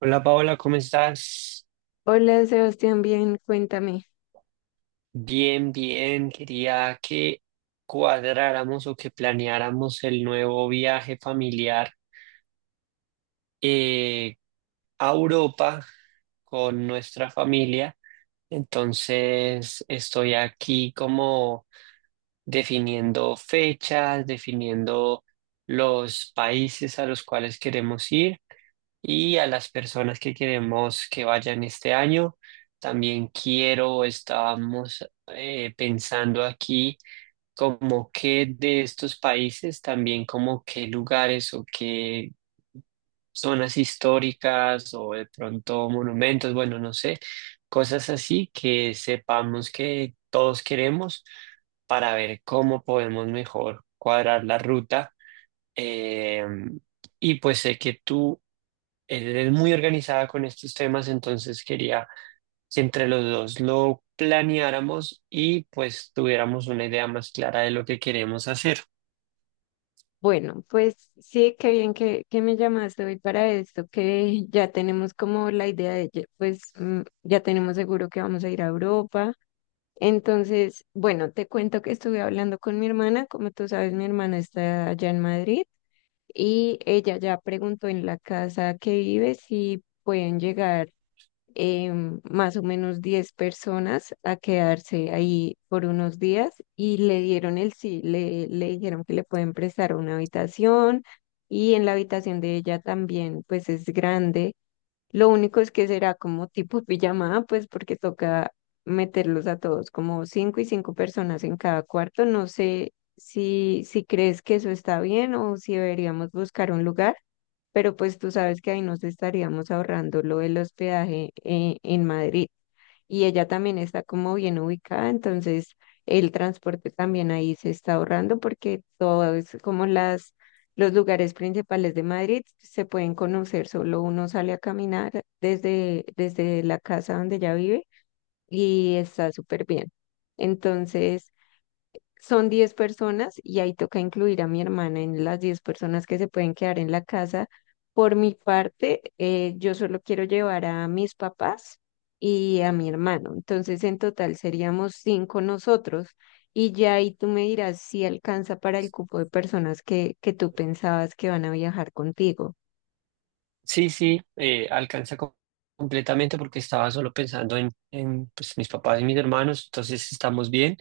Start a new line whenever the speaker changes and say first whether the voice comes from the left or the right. right: Hola Paola, ¿cómo estás?
left: Hola Sebastián, bien, cuéntame.
right: Bien, bien. Quería que cuadráramos o que planeáramos el nuevo viaje familiar eh, a Europa con nuestra familia. Entonces, estoy aquí como definiendo fechas, definiendo los países a los cuales queremos ir, y a las personas que queremos que vayan este año. También quiero, estábamos pensando aquí como que de estos países, también como qué lugares o qué zonas históricas o de pronto monumentos, bueno, no sé, cosas así que sepamos que todos queremos para ver cómo podemos mejor cuadrar la ruta. Eh, y pues sé que tú, él es muy organizada con estos temas, entonces quería que entre los dos lo planeáramos y pues tuviéramos una idea más clara de lo que queremos hacer.
left: Bueno, pues sí, qué bien que me llamaste hoy para esto, que ya tenemos como la idea de, que, pues ya tenemos seguro que vamos a ir a Europa. Entonces, bueno, te cuento que estuve hablando con mi hermana, como tú sabes, mi hermana está allá en Madrid y ella ya preguntó en la casa que vive si pueden llegar. eh, Más o menos 10 personas a quedarse ahí por unos días y le dieron el sí, le dijeron que le pueden prestar una habitación y en la habitación de ella también, pues es grande. Lo único es que será como tipo pijamada, pues porque toca meterlos a todos, como 5 y 5 personas en cada cuarto. No sé si crees que eso está bien o si deberíamos buscar un lugar, pero pues tú sabes que ahí nos estaríamos ahorrando lo del hospedaje, en Madrid, y ella también está como bien ubicada. Entonces el transporte también ahí se está ahorrando porque todo es como las, los lugares principales de Madrid se pueden conocer, solo uno sale a caminar desde la casa donde ella vive y está súper bien. Entonces, son 10 personas y ahí toca incluir a mi hermana en las 10 personas que se pueden quedar en la casa. Por mi parte, yo solo quiero llevar a mis papás y a mi hermano. Entonces, en total seríamos 5 nosotros. Y ya ahí tú me dirás si alcanza para el cupo de personas que tú pensabas que van a viajar contigo.
right: Sí, sí, alcanza completamente porque estaba solo pensando pues, mis papás y mis hermanos, entonces estamos bien.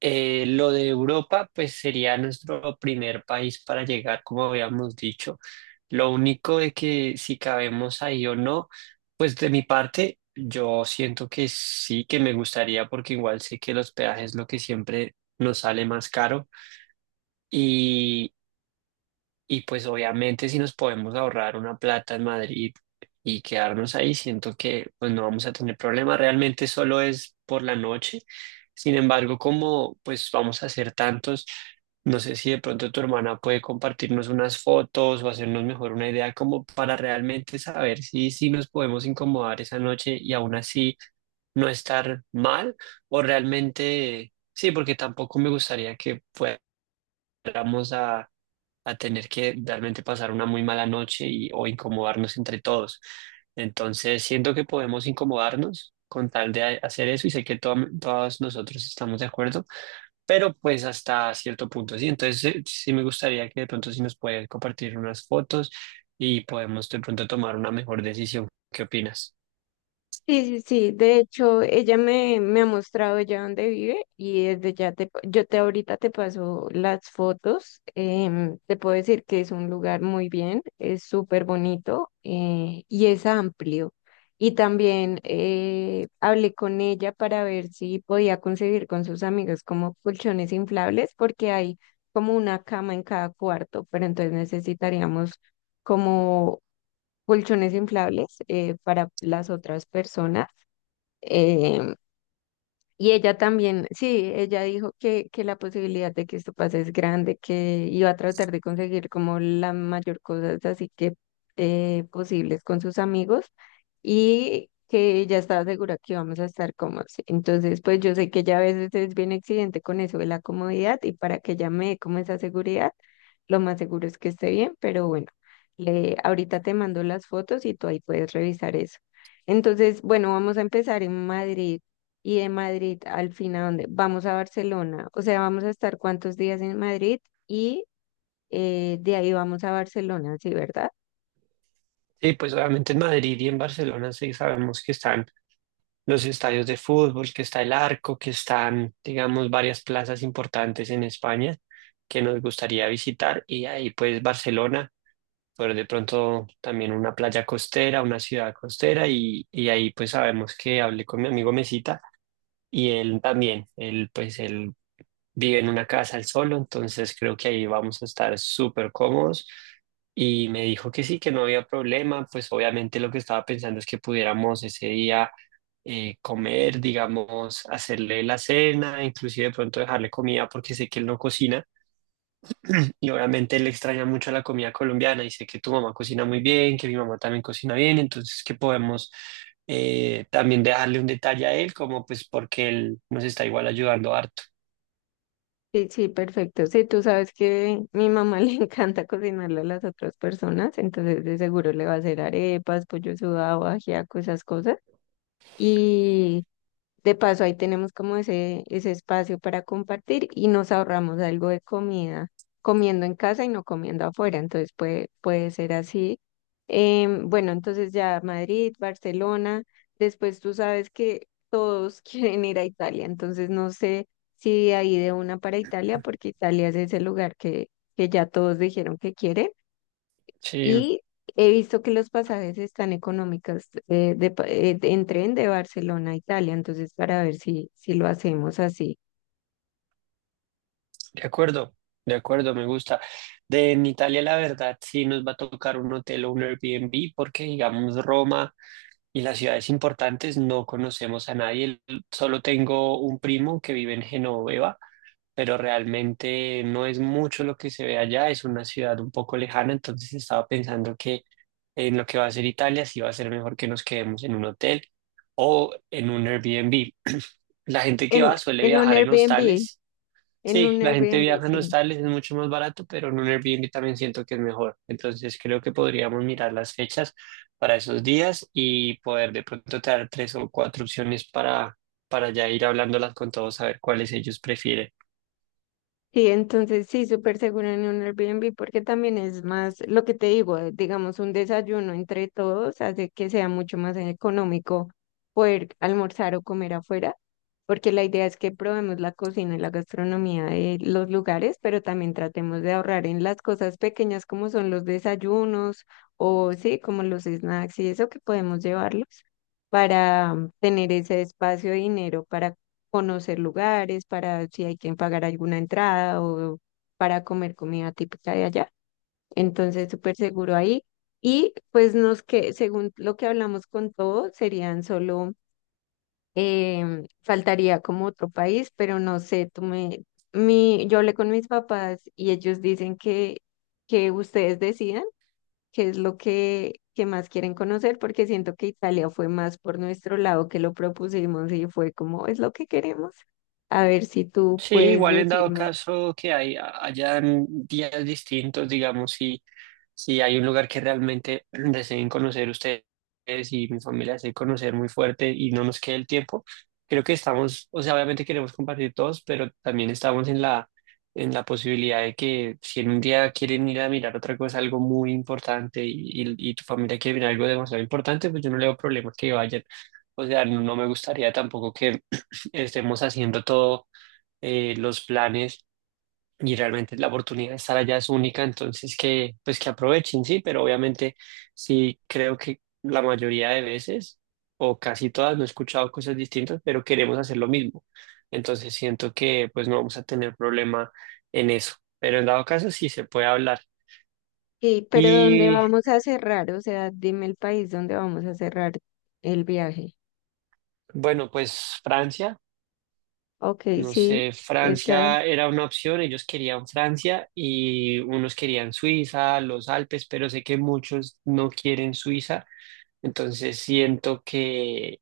right: Lo de Europa, pues sería nuestro primer país para llegar, como habíamos dicho. Lo único de que si cabemos ahí o no, pues de mi parte, yo siento que sí, que me gustaría, porque igual sé que los peajes es lo que siempre nos sale más caro. Y pues obviamente si nos podemos ahorrar una plata en Madrid y quedarnos ahí, siento que pues no vamos a tener problema. Realmente solo es por la noche. Sin embargo, como pues vamos a hacer tantos, no sé si de pronto tu hermana puede compartirnos unas fotos o hacernos mejor una idea como para realmente saber si, si nos podemos incomodar esa noche y aún así no estar mal, o realmente sí, porque tampoco me gustaría que fuéramos a tener que realmente pasar una muy mala noche y, o incomodarnos entre todos. Entonces, siento que podemos incomodarnos con tal de hacer eso y sé que todos nosotros estamos de acuerdo, pero pues hasta cierto punto, sí. Entonces, sí me gustaría que de pronto si nos puedes compartir unas fotos y podemos de pronto tomar una mejor decisión. ¿Qué opinas?
left: Sí, sí, sí, de hecho ella me ha mostrado ya dónde vive y desde ya yo te ahorita te paso las fotos. Te puedo decir que es un lugar muy bien, es súper bonito, y es amplio. Y también, hablé con ella para ver si podía conseguir con sus amigos como colchones inflables, porque hay como una cama en cada cuarto, pero entonces necesitaríamos como colchones inflables, para las otras personas. Eh, y ella también, sí, ella dijo que la posibilidad de que esto pase es grande, que iba a tratar de conseguir como la mayor cosas así que posibles con sus amigos, y que ella estaba segura que íbamos a estar cómodos. Entonces, pues yo sé que ella a veces es bien exigente con eso de la comodidad, y para que ella me dé como esa seguridad, lo más seguro es que esté bien. Pero bueno, ahorita te mando las fotos y tú ahí puedes revisar eso. Entonces, bueno, vamos a empezar en Madrid, y de Madrid al fin ¿a dónde? ¿Vamos a Barcelona? O sea, ¿vamos a estar cuántos días en Madrid y de ahí vamos a Barcelona, sí, verdad?
right: Sí, pues obviamente en Madrid y en Barcelona sí sabemos que están los estadios de fútbol, que está el Arco, que están, digamos, varias plazas importantes en España que nos gustaría visitar y ahí pues Barcelona, pero de pronto también una playa costera, una ciudad costera. Y, y ahí pues sabemos que hablé con mi amigo Mesita y él también, él pues él vive en una casa al solo, entonces creo que ahí vamos a estar súper cómodos. Y me dijo que sí, que no había problema. Pues obviamente lo que estaba pensando es que pudiéramos ese día comer, digamos, hacerle la cena, inclusive de pronto dejarle comida porque sé que él no cocina y obviamente él extraña mucho la comida colombiana y sé que tu mamá cocina muy bien, que mi mamá también cocina bien, entonces que podemos también dejarle un detalle a él, como pues porque él nos está igual ayudando harto.
left: Sí, sí, perfecto. Sí, tú sabes que mi mamá le encanta cocinarle a las otras personas, entonces de seguro le va a hacer arepas, pollo sudado, ajiaco, esas cosas. Y de paso, ahí tenemos como ese espacio para compartir y nos ahorramos algo de comida, comiendo en casa y no comiendo afuera. Entonces puede ser así. Bueno, entonces ya Madrid, Barcelona. Después tú sabes que todos quieren ir a Italia. Entonces no sé si de ahí de una para Italia, porque Italia es ese lugar que ya todos dijeron que quieren.
right: Sí.
left: Y he visto que los pasajes están económicos, en tren de Barcelona a Italia, entonces para ver si lo hacemos así.
right: De acuerdo, de acuerdo, me gusta. De en Italia, la verdad, sí nos va a tocar un hotel o un Airbnb porque, digamos, Roma y las ciudades importantes no conocemos a nadie. Solo tengo un primo que vive en Genoveva, pero realmente no es mucho lo que se ve allá. Es una ciudad un poco lejana, entonces estaba pensando que en lo que va a ser Italia, sí va a ser mejor que nos quedemos en un hotel o en un Airbnb. La gente que
left: En,
right: va suele
left: en un
right: viajar en
left: Airbnb,
right: hostales.
left: en
right: Sí,
left: un
right: la gente
left: Airbnb,
right: viaja en
left: sí.
right: hostales, es mucho más barato, pero en un Airbnb también siento que es mejor. Entonces creo que podríamos mirar las fechas para esos días y poder de pronto traer tres o cuatro opciones para ya ir hablándolas con todos, a ver cuáles ellos prefieren.
left: Sí, entonces sí, súper seguro en un Airbnb, porque también es más lo que te digo. Digamos, un desayuno entre todos hace que sea mucho más económico poder almorzar o comer afuera, porque la idea es que probemos la cocina y la gastronomía de los lugares, pero también tratemos de ahorrar en las cosas pequeñas como son los desayunos, o sí, como los snacks y eso que podemos llevarlos para tener ese espacio de dinero para conocer lugares, para si hay que pagar alguna entrada, o para comer comida típica de allá. Entonces, súper seguro ahí. Y pues nos que, según lo que hablamos con todo, serían solo, faltaría como otro país. Pero no sé, yo hablé con mis papás y ellos dicen que ustedes decidan qué es lo que más quieren conocer, porque siento que Italia fue más por nuestro lado que lo propusimos y fue como, es lo que queremos. A ver si tú
right: Sí,
left: puedes
right: igual en dado
left: decirme,
right: caso que hay, hayan días distintos, digamos, si, si hay un lugar que realmente deseen conocer ustedes y mi familia desee conocer muy fuerte y no nos quede el tiempo, creo que estamos, o sea, obviamente queremos compartir todos, pero también estamos en la posibilidad de que si en un día quieren ir a mirar otra cosa, algo muy importante y tu familia quiere mirar algo demasiado importante, pues yo no le veo problema que vayan. O sea, no me gustaría tampoco que estemos haciendo todo los planes y realmente la oportunidad de estar allá es única, entonces que pues que aprovechen, sí, pero obviamente sí creo que la mayoría de veces o casi todas no he escuchado cosas distintas, pero queremos hacer lo mismo. Entonces siento que pues no vamos a tener problema en eso, pero en dado caso sí se puede hablar.
left: sí, pero ¿dónde
right: Y
left: vamos a cerrar? O sea, dime el país donde vamos a cerrar el viaje.
right: bueno, pues Francia.
left: Ok,
right: No
left: sí,
right: sé,
left: está.
right: Francia era una opción, ellos querían Francia y unos querían Suiza, los Alpes, pero sé que muchos no quieren Suiza, entonces siento que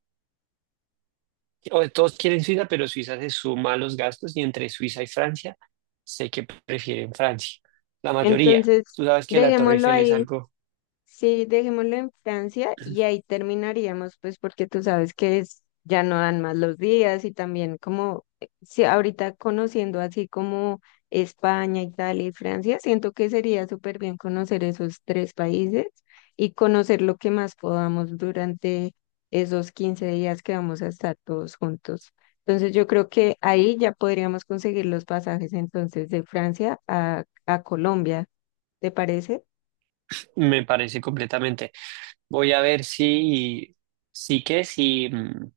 right: o todos quieren Suiza, pero Suiza se suma a los gastos y entre Suiza y Francia sé que prefieren Francia, la mayoría.
left: Entonces,
right: Tú sabes que la Torre
left: dejémoslo
right: Eiffel es
left: ahí.
right: algo,
left: Sí, dejémoslo en Francia y ahí terminaríamos, pues porque tú sabes que es, ya no dan más los días. Y también como, si ahorita conociendo así como España, Italia y Francia, siento que sería súper bien conocer esos 3 países y conocer lo que más podamos durante esos 15 días que vamos a estar todos juntos. Entonces yo creo que ahí ya podríamos conseguir los pasajes entonces de Francia a Colombia, ¿te parece?
right: me parece completamente. Voy a ver si, sí que si...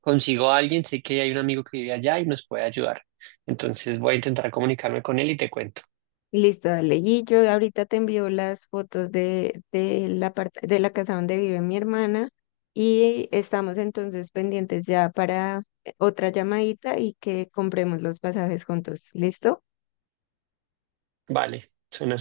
right: consigo a alguien, sé que hay un amigo que vive allá y nos puede ayudar. Entonces voy a intentar comunicarme con él y te cuento.
left: Listo, dale. Y yo ahorita te envío las fotos de la parte de la casa donde vive mi hermana, y estamos entonces pendientes ya para otra llamadita y que compremos los pasajes juntos. ¿Listo?
right: Vale, suena